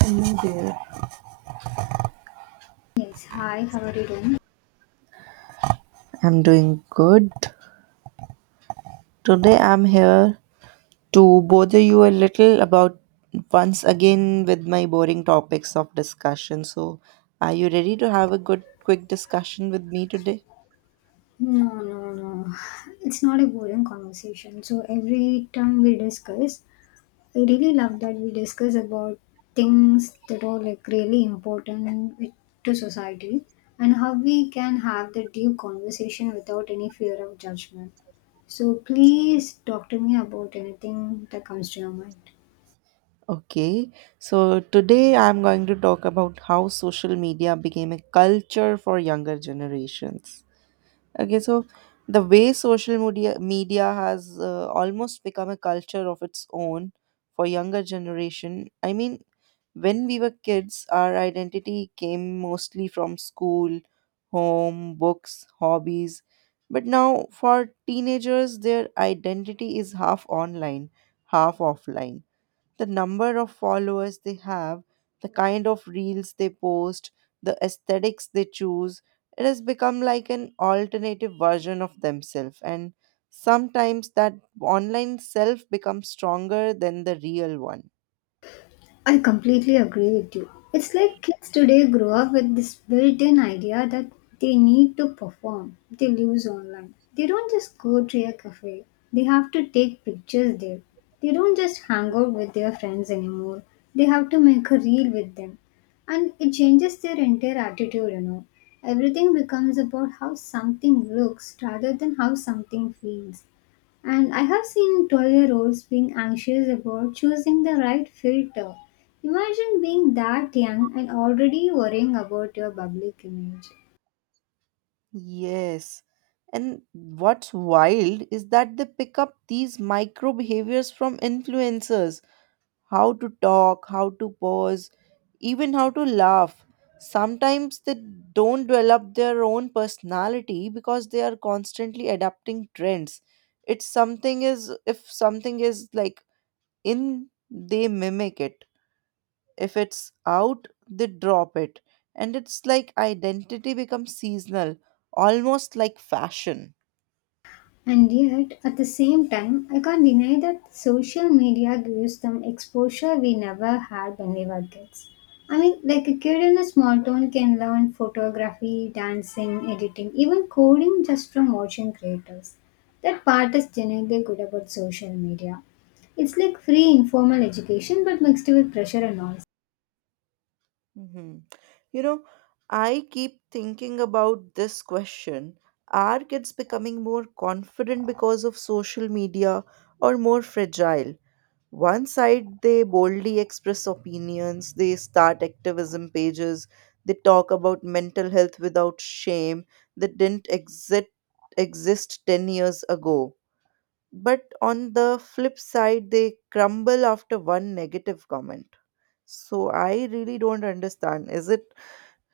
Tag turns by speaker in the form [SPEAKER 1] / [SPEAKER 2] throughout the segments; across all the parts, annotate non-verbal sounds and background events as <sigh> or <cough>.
[SPEAKER 1] Hello there.
[SPEAKER 2] Yes, hi, how are you doing?
[SPEAKER 1] I'm doing good. Today I'm here to bother you a little about once again with my boring topics of discussion. So, are you ready to have a good, quick discussion with me today?
[SPEAKER 2] No, no, no. It's not a boring conversation. So every time we discuss, I really love that we discuss about things that are like really important to society, and how we can have the deep conversation without any fear of judgment. So please talk to me about anything that comes to your mind.
[SPEAKER 1] Okay. So, today I'm going to talk about how social media became a culture for younger generations. Okay. So, the way social media has almost become a culture of its own for younger generation i mean when we were kids, our identity came mostly from school, home, books, hobbies. But now, for teenagers, their identity is half online, half offline. The number of followers they have, the kind of reels they post, the aesthetics they choose, it has become like an alternative version of themselves. And sometimes that online self becomes stronger than the real one.
[SPEAKER 2] I completely agree with you. It's like kids today grow up with this built in idea that they need to perform, they lose online. They don't just go to a cafe, they have to take pictures there. They don't just hang out with their friends anymore, they have to make a reel with them. And it changes their entire attitude, you know. Everything becomes about how something looks rather than how something feels. And I have seen 12-year-olds being anxious about choosing the right filter. Imagine being that young and already worrying about your public image.
[SPEAKER 1] Yes. And what's wild is that they pick up these micro behaviors from influencers, how to talk, how to pause, even how to laugh. Sometimes they don't develop their own personality because they are constantly adapting trends. It's something is if something is like in, they mimic it. If it's out, they drop it. And it's like identity becomes seasonal, almost like fashion.
[SPEAKER 2] And yet, at the same time, I can't deny that social media gives them exposure we never had when we were kids. I mean, like a kid in a small town can learn photography, dancing, editing, even coding just from watching creators. That part is genuinely good about social media. It's like free informal education but mixed with pressure and all.
[SPEAKER 1] Mhm. You know, I keep thinking about this question. Are kids becoming more confident because of social media or more fragile? One side, they boldly express opinions, they start activism pages, they talk about mental health without shame that didn't exist 10 years ago. But on the flip side, they crumble after one negative comment. So I really don't understand. Is it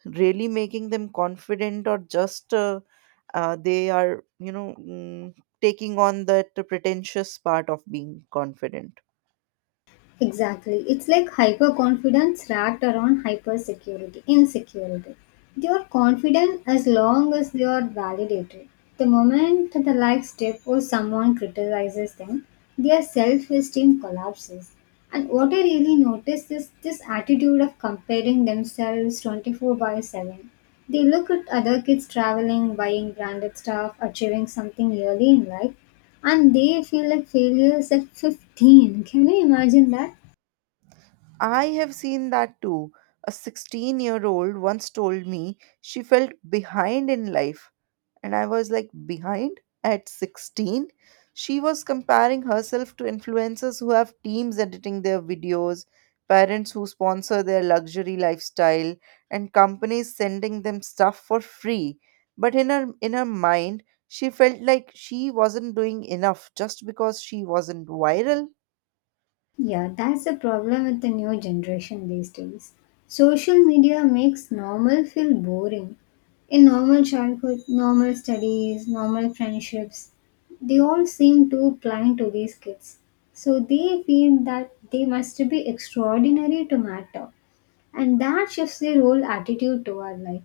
[SPEAKER 1] really making them confident or just they are, taking on that pretentious part of being confident?
[SPEAKER 2] Exactly. It's like hyperconfidence wrapped around hypersecurity, insecurity. You're confident as long as you're validated. The moment the likes dip or someone criticizes them, their self esteem collapses. And what I really noticed is this attitude of comparing themselves 24 by 7. They look at other kids traveling, buying branded stuff, achieving something early in life, and they feel like failures at 15. Can you imagine that?
[SPEAKER 1] I have seen that too. A 16-year-old once told me she felt behind in life and I was like, behind at 16? She was comparing herself to influencers who have teams editing their videos, parents who sponsor their luxury lifestyle, and companies sending them stuff for free. But in her mind, she felt like she wasn't doing enough just because she wasn't viral.
[SPEAKER 2] Yeah, that's the problem with the new generation these days. Social media makes normal feel boring. In normal childhood, normal studies, normal friendships, they all seem too plain to these kids. So they feel that they must be extraordinary to matter. And that shifts their whole attitude toward life.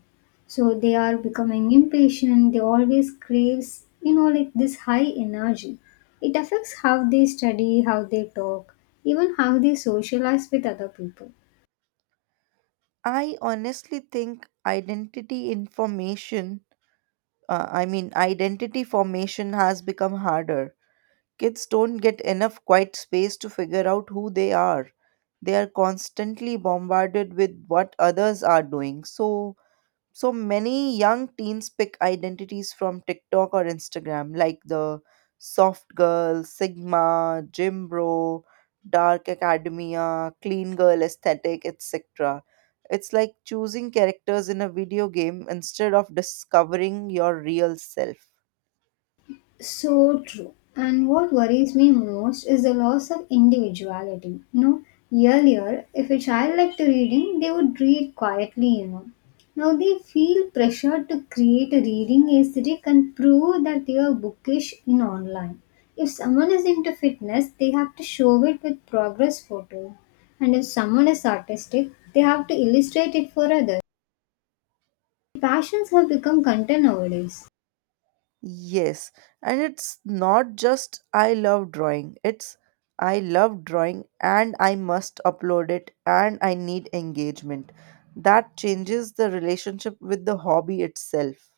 [SPEAKER 2] So they are becoming impatient. They always craves, you know, like this high energy. It affects how they study, how they talk, even how they socialize with other people.
[SPEAKER 1] I honestly think identity information, I mean, identity formation has become harder. Kids don't get enough quiet space to figure out who they are. They are constantly bombarded with what others are doing. So, so many young teens pick identities from TikTok or Instagram, like the soft girl, Sigma, gym bro, dark academia, clean girl aesthetic, etc. It's like choosing characters in a video game instead of discovering your real self.
[SPEAKER 2] So true. And what worries me most is the loss of individuality. You know, earlier, if a child liked reading, they would read quietly, you know. Now they feel pressured to create a reading aesthetic and prove that they are bookish in online. If someone is into fitness, they have to show it with progress photo. And if someone is artistic, they have to illustrate it for others. Passions have become content nowadays.
[SPEAKER 1] Yes, and it's not just I love drawing, it's I love drawing and I must upload it and I need engagement. That changes the relationship with the hobby itself.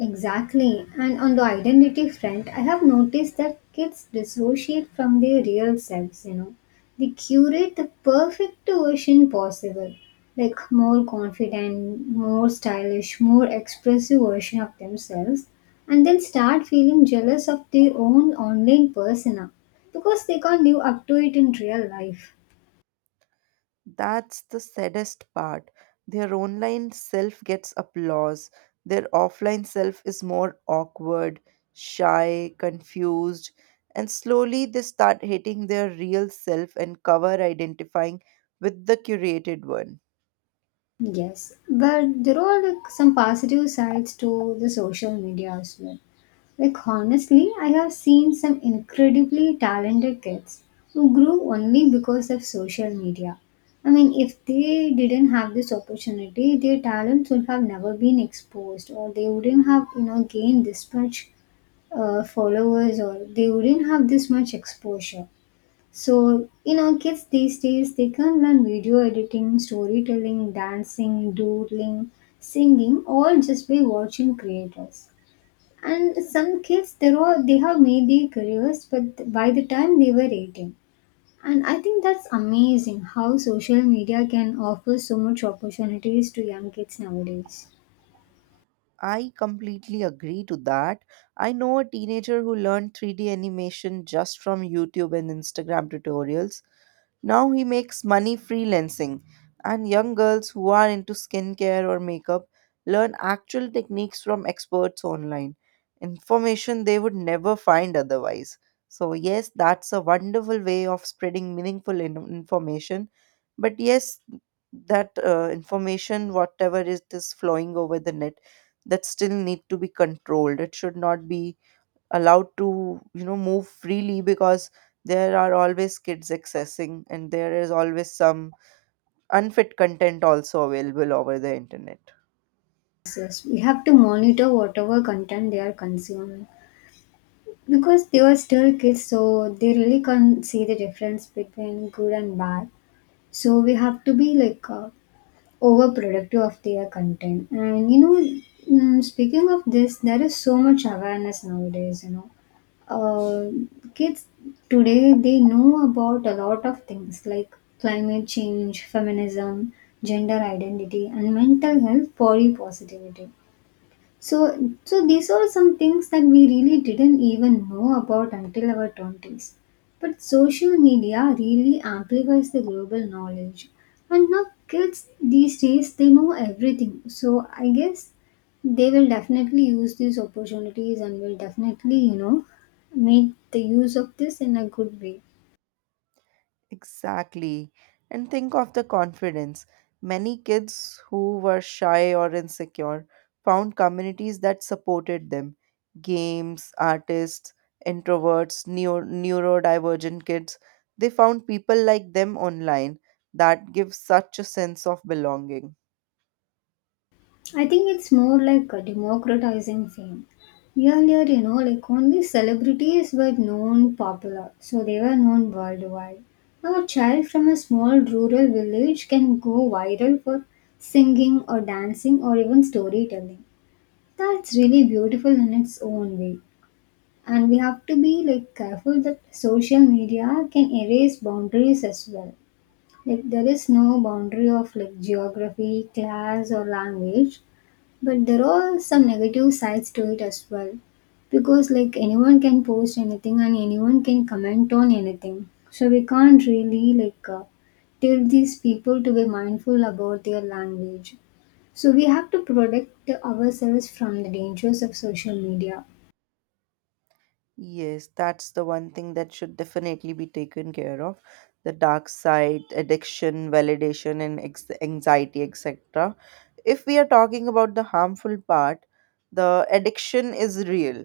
[SPEAKER 2] Exactly. And on the identity front, I have noticed that kids dissociate from their real selves, you know. They curate the perfect version possible, like more confident, more stylish, more expressive version of themselves, and then start feeling jealous of their own online persona because they can't live up to it in real life.
[SPEAKER 1] That's the saddest part. Their online self gets applause, their offline self is more awkward, shy, confused, and slowly they start hating their real self and cover identifying with the curated one.
[SPEAKER 2] Yes, but there are like some positive sides to the social media as well. Like honestly, I have seen some incredibly talented kids who grew only because of social media. I mean, if they didn't have this opportunity, their talents would have never been exposed, or they wouldn't have, you know, gained this much followers, or they wouldn't have this much exposure. So, you know, kids these days they can learn video editing, storytelling, dancing, doodling, singing, all just by watching creators. And some kids, they have made their careers, but by the time they were 18. And I think that's amazing how social media can offer so much opportunities to young kids nowadays.
[SPEAKER 1] I completely agree to that. I know a teenager who learned 3D animation just from YouTube and Instagram tutorials. Now he makes money freelancing, and young girls who are into skincare or makeup learn actual techniques from experts online, information they would never find otherwise. So, yes, that's a wonderful way of spreading meaningful information. But, yes, that information, whatever it is flowing over the net, that still need to be controlled. It should not be allowed to, you know, move freely, because there are always kids accessing and there is always some unfit content also available over the internet.
[SPEAKER 2] Yes, we have to monitor whatever content they are consuming because they are still kids, so they really can't see the difference between good and bad. So we have to be like overproductive of their content. And you know, speaking of this, there is so much awareness nowadays. You know, kids today they know about a lot of things like climate change, feminism, gender identity, and mental health, body positivity. So, so these are some things that we really didn't even know about until our 20s. But social media really amplifies the global knowledge. And now kids these days they know everything. So I guess they will definitely use these opportunities and will definitely, you know, make the use of this in a good way.
[SPEAKER 1] Exactly. And think of the confidence. Many kids who were shy or insecure found communities that supported them. Games, artists, introverts, neurodivergent kids, they found people like them online that gives such a sense of belonging.
[SPEAKER 2] I think it's more like a democratizing fame. Earlier, you know, like only celebrities were known popular, so they were known worldwide. Now, a child from a small rural village can go viral for singing or dancing or even storytelling. That's really beautiful in its own way. And we have to be like careful that social media can erase boundaries as well. Like there is no boundary of like geography, class or language, but there are some negative sides to it as well, because like anyone can post anything and anyone can comment on anything, so we can't really like tell these people to be mindful about their language. So we have to protect ourselves from the dangers of social media.
[SPEAKER 1] Yes, that's the one thing that should definitely be taken care of. The dark side, addiction, validation, and anxiety, etc. If we are talking about the harmful part, the addiction is real.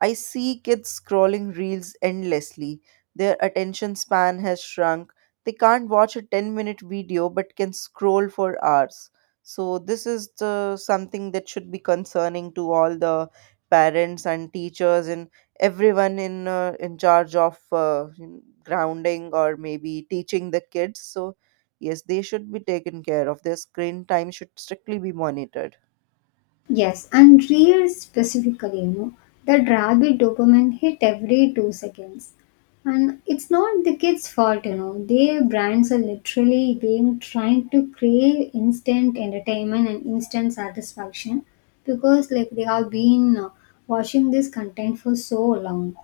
[SPEAKER 1] I see kids scrolling reels endlessly. Their attention span has shrunk. They can't watch a 10-minute video but can scroll for hours. So, this is the something that should be concerning to all the parents and teachers, in everyone in charge of in grounding or maybe teaching the kids. So yes, they should be taken care of. Their screen time should strictly be monitored.
[SPEAKER 2] Yes, and reels specifically, you know, that rabid dopamine hit every 2 seconds. And it's not the kids' fault, you know. Their brands are literally being trying to crave instant entertainment and instant satisfaction because like they have been watching this content for so long.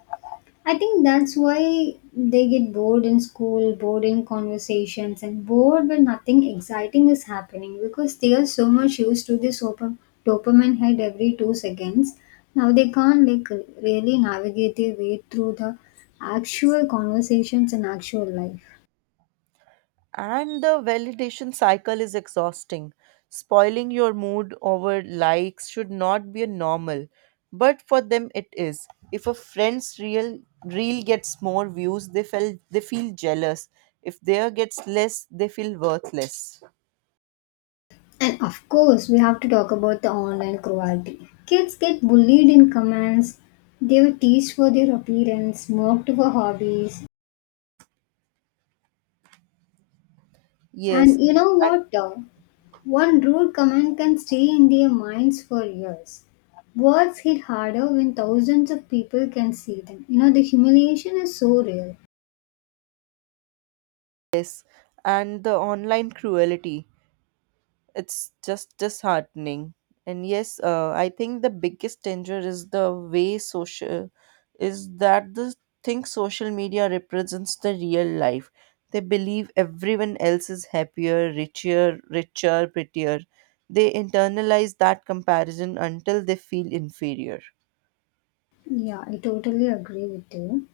[SPEAKER 2] I think that's why they get bored in school, bored in conversations, and bored when nothing exciting is happening because they are so much used to this open, dopamine head every 2 seconds. Now they can't like really navigate their way through the actual conversations and actual life.
[SPEAKER 1] And the validation cycle is exhausting. Spoiling your mood over likes should not be a normal, but for them it is. If a friend's real reel gets more views, they feel jealous. If their gets less, they feel worthless.
[SPEAKER 2] And of course, we have to talk about the online cruelty. Kids get bullied in comments, they were teased for their appearance, mocked for hobbies, and
[SPEAKER 1] Yes.
[SPEAKER 2] you know what? One rude comment can stay in their minds for years. Words hit harder when thousands of people can see them. You know, the humiliation is so real.
[SPEAKER 1] Yes, and the online cruelty. It's just disheartening. And yes, I think the biggest danger is the way social is that the thing social media represents the real life. They believe everyone else is happier, richer, prettier. They internalize that comparison until they feel inferior.
[SPEAKER 2] Yeah, I totally agree with you.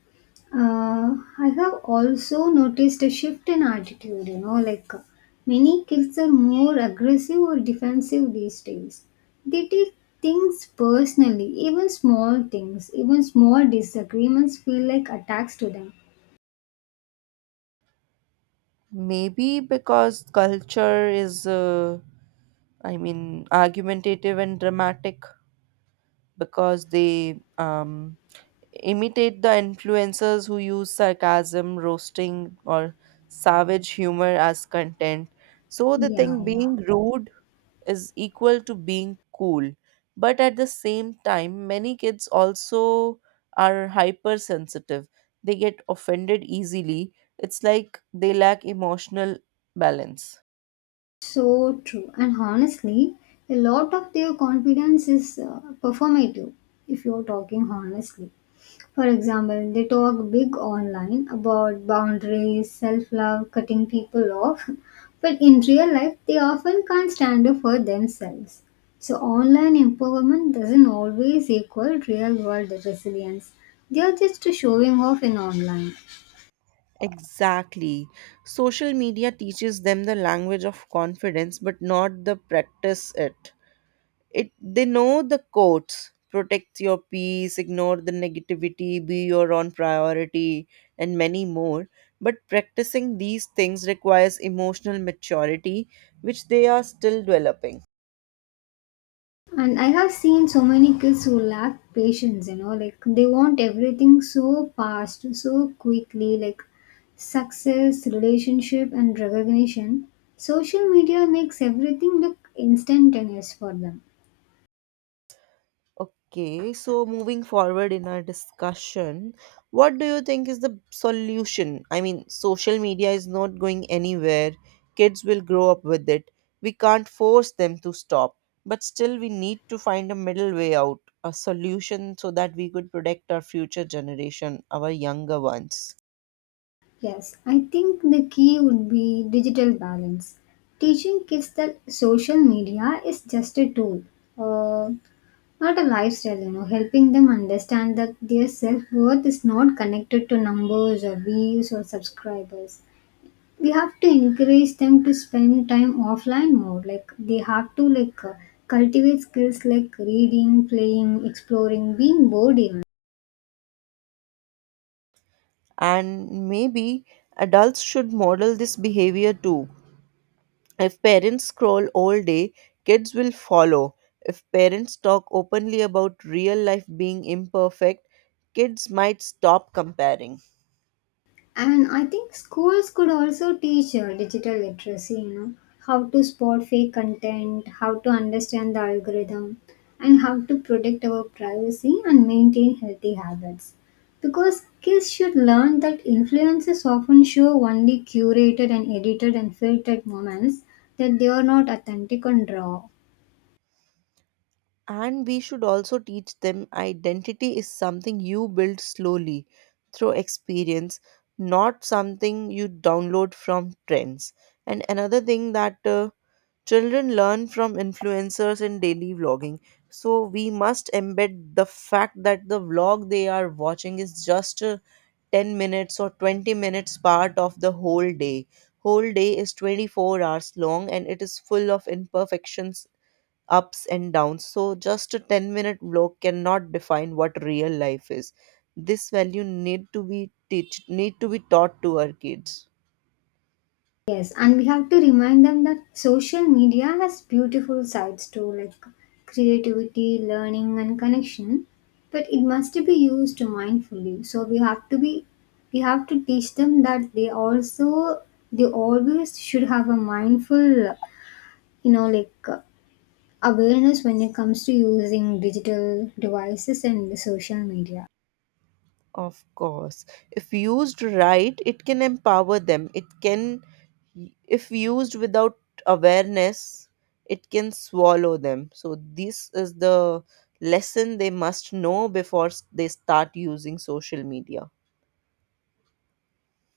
[SPEAKER 2] I have also noticed a shift in attitude, you know, like many kids are more aggressive or defensive these days. They take things personally, even small things, even small disagreements feel like attacks to them.
[SPEAKER 1] Maybe because culture is, argumentative and dramatic, because they imitate the influencers who use sarcasm, roasting, or savage humor as content. So they
[SPEAKER 2] Yeah,
[SPEAKER 1] think
[SPEAKER 2] yeah.
[SPEAKER 1] being rude is equal to being cool. But at the same time, many kids also are hypersensitive. They get offended easily. It's like they lack emotional balance.
[SPEAKER 2] So true. And honestly, a lot of their confidence is performative if you're talking honestly. For example, they talk big online about boundaries, self love, cutting people off, <laughs> but in real life, they often can't stand up for themselves. So, online empowerment doesn't always equal real world resilience. They are just showing off in online.
[SPEAKER 1] Exactly. Social media teaches them the language of confidence, but not the practice it. It they know the quotes. Protect your peace, ignore the negativity, be your own priority, and many more. But practicing these things requires emotional maturity, which they are still developing.
[SPEAKER 2] And I have seen so many kids who lack patience, you know, like they want everything so fast, so quickly, like success, relationship, and recognition. Social media makes everything look instantaneous for them.
[SPEAKER 1] Okay, so moving forward in our discussion, what do you think is the solution? I mean, social media is not going anywhere. Kids will grow up with it. We can't force them to stop, but still, we need to find a middle way out, a solution so that we could protect our future generation, our younger ones.
[SPEAKER 2] Yes, I think the key would be digital balance. Teaching kids that social media is just a tool. Uh, Not a lifestyle, you know, helping them understand that their self worth is not connected to numbers or views or subscribers. We have to encourage them to spend time offline more. Like they have to like cultivate skills like reading, playing, exploring, being bored even.
[SPEAKER 1] And maybe adults should model this behavior too. If parents scroll all day, kids will follow. If parents talk openly about real life being imperfect, kids might stop comparing.
[SPEAKER 2] And I think schools could also teach digital literacy, you know, how to spot fake content, how to understand the algorithm, and how to protect our privacy and maintain healthy habits. Because kids should learn that influences often show only curated and edited and filtered moments, that they are not authentic and raw.
[SPEAKER 1] And we should also teach them identity is something you build slowly through experience, not something you download from trends. And another thing that children learn from influencers in daily vlogging. So we must embed the fact that the vlog they are watching is just a 10 minutes or 20 minutes part of the whole day. Whole day is 24 hours long and it is full of imperfections, ups and downs, so just a 10-minute block cannot define what real life is. This value need to be teach need to be taught to our kids.
[SPEAKER 2] Yes, and we have to remind them that social media has beautiful sides too, like creativity, learning, and connection. But it must be used mindfully. So we have to teach them that they always should have a mindful, you know, like awareness when it comes to using digital devices and the social media.
[SPEAKER 1] Of course. If used right, it can empower them. It can, if used without awareness, it can swallow them. So, this is the lesson they must know before they start using social media.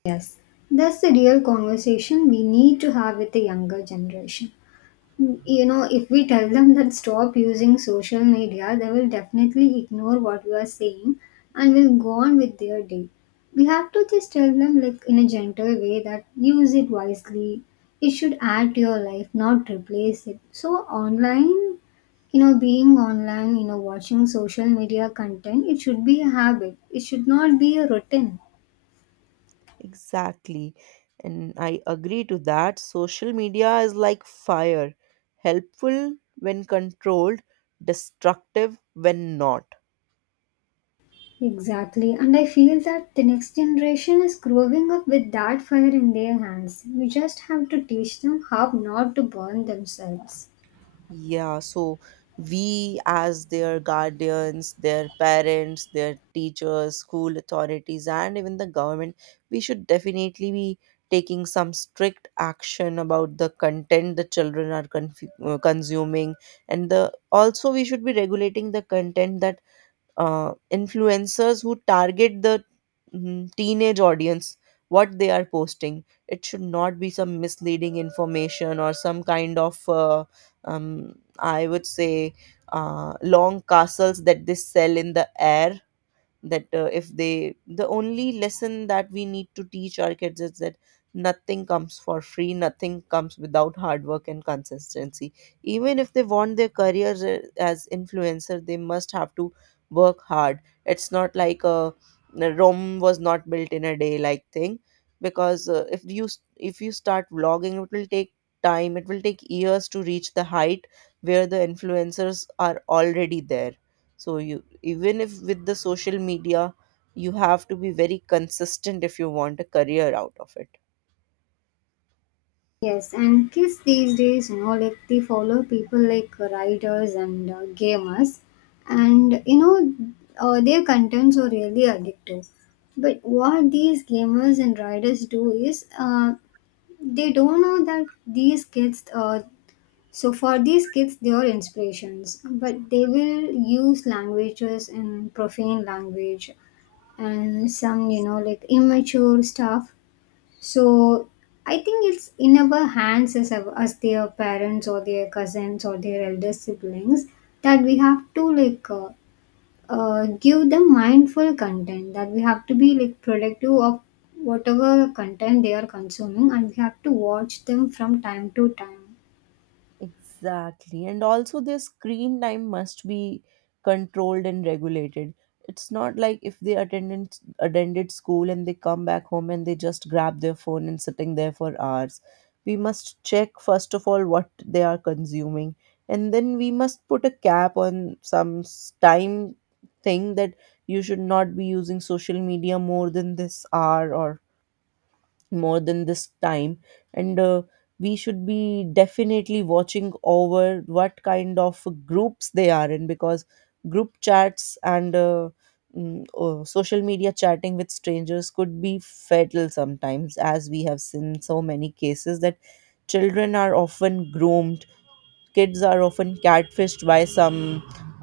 [SPEAKER 2] Yes, that's the real conversation we need to have with the younger generation. You know, if we tell them that stop using social media they will definitely ignore what we are saying and will go on with their day. We have to just tell them like in a gentle way that use it wisely. It should add to your life, not replace it. So online, you know, being online, you know, watching social media content, it should be a habit, it should not be a routine.
[SPEAKER 1] Exactly. And I agree to that. Social media is like fire, helpful when controlled, destructive when not.
[SPEAKER 2] Exactly, and I feel that the next generation is growing up with that fire in their hands. We just have to teach them how not to burn themselves.
[SPEAKER 1] Yeah, so we, as their guardians, their parents, their teachers, school authorities, and even the government, we should definitely be taking some strict action about the content the children are consuming. And the also we should be regulating the content that influencers who target the teenage audience, what they are posting, it should not be some misleading information or some kind of I would say, long castles that they sell in the air. That if they, the only lesson that we need to teach our kids is that nothing comes for free, nothing comes without hard work and consistency. Even if they want their careers as influencer, they must have to work hard. It's not like a Rome was not built in a day like thing. Because if you start vlogging, it will take time, it will take years to reach the height where the influencers are already there. So you, even if with the social media, you have to be very consistent if you want a career out of it.
[SPEAKER 2] Yes, and kids these days, you know, like they follow people like writers and gamers, and you know, their contents are really addictive. But what these gamers and writers do is, they don't know that these kids, so for these kids, they are inspirations, but they will use languages and profane language and some, you know, like immature stuff. So I think it's in our hands as, as their parents or their cousins or their elder siblings that we have to give them mindful content, that we have to be like productive of whatever content they are consuming and we have to watch them from time to time.
[SPEAKER 1] Exactly. And also, their screen time must be controlled and regulated. It's not like if they attended school and they come back home and they just grab their phone and sitting there for hours. We must check first of all what they are consuming, and then we must put a cap on some time thing that you should not be using social media more than this hour or more than this time. And we should be definitely watching over what kind of groups they are in, because group chats and social media chatting with strangers could be fatal sometimes, as we have seen so many cases that children are often groomed, kids are often catfished by some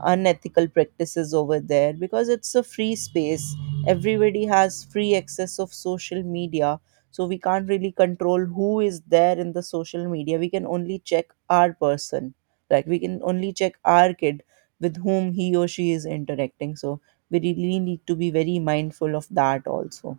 [SPEAKER 1] unethical practices over there, because it's a free space. Everybody has free access of social media, so we can't really control who is there in the social media. We can only check our person, like we can only check our kid, with whom he or she is interacting. So we really need to be very mindful of that also.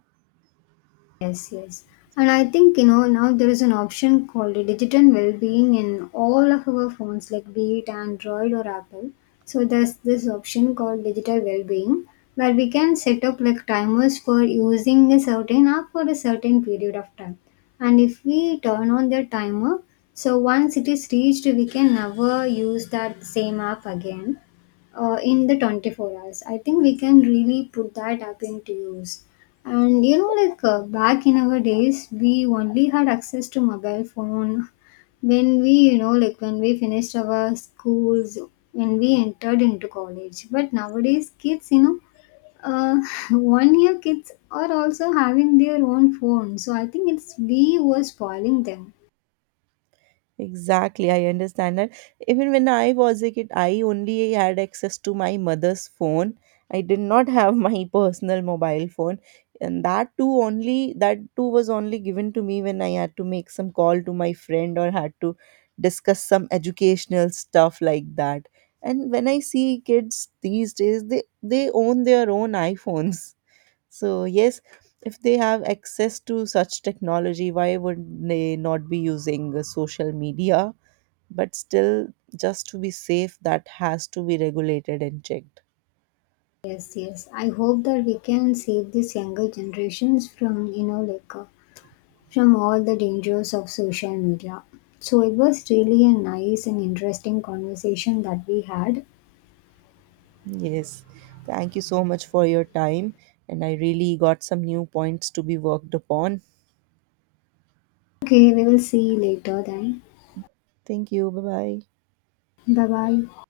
[SPEAKER 2] Yes, yes. And I think, you know, now there is an option called a digital well-being in all of our phones, like be it Android or Apple. So there's this option called digital well-being where we can set up like timers for using a certain app for a certain period of time. And if we turn on the timer, so once it is reached, we can never use that same app again in the 24 hours. I think we can really put that app into use. And you know, like back in our days we only had access to mobile phone when we, you know, like when we finished our schools, when we entered into college. But nowadays kids, you know, uh, <laughs> 1 year kids are also having their own phone, so I think it's we were spoiling them.
[SPEAKER 1] Exactly, I understand that. Even when I was a kid, I only had access to my mother's phone. I did not have my <laughs> personal mobile phone, and that too was only given to me when I had to make some call to my friend or had to discuss some educational stuff like that. And when I see kids these days, they own their own <laughs> iPhones. So, yes, if they have access to such technology, why would they not be using social media? But still, just to be safe, that has to be regulated and checked.
[SPEAKER 2] Yes, yes, I hope that we can save these younger generations from, you know, from all the dangers of social media. So it was really a nice and interesting conversation that we had.
[SPEAKER 1] Yes, thank you so much for your time. And I really got some new points to be worked upon.
[SPEAKER 2] Okay, we will see you later then.
[SPEAKER 1] Thank you. Bye bye.
[SPEAKER 2] Bye bye.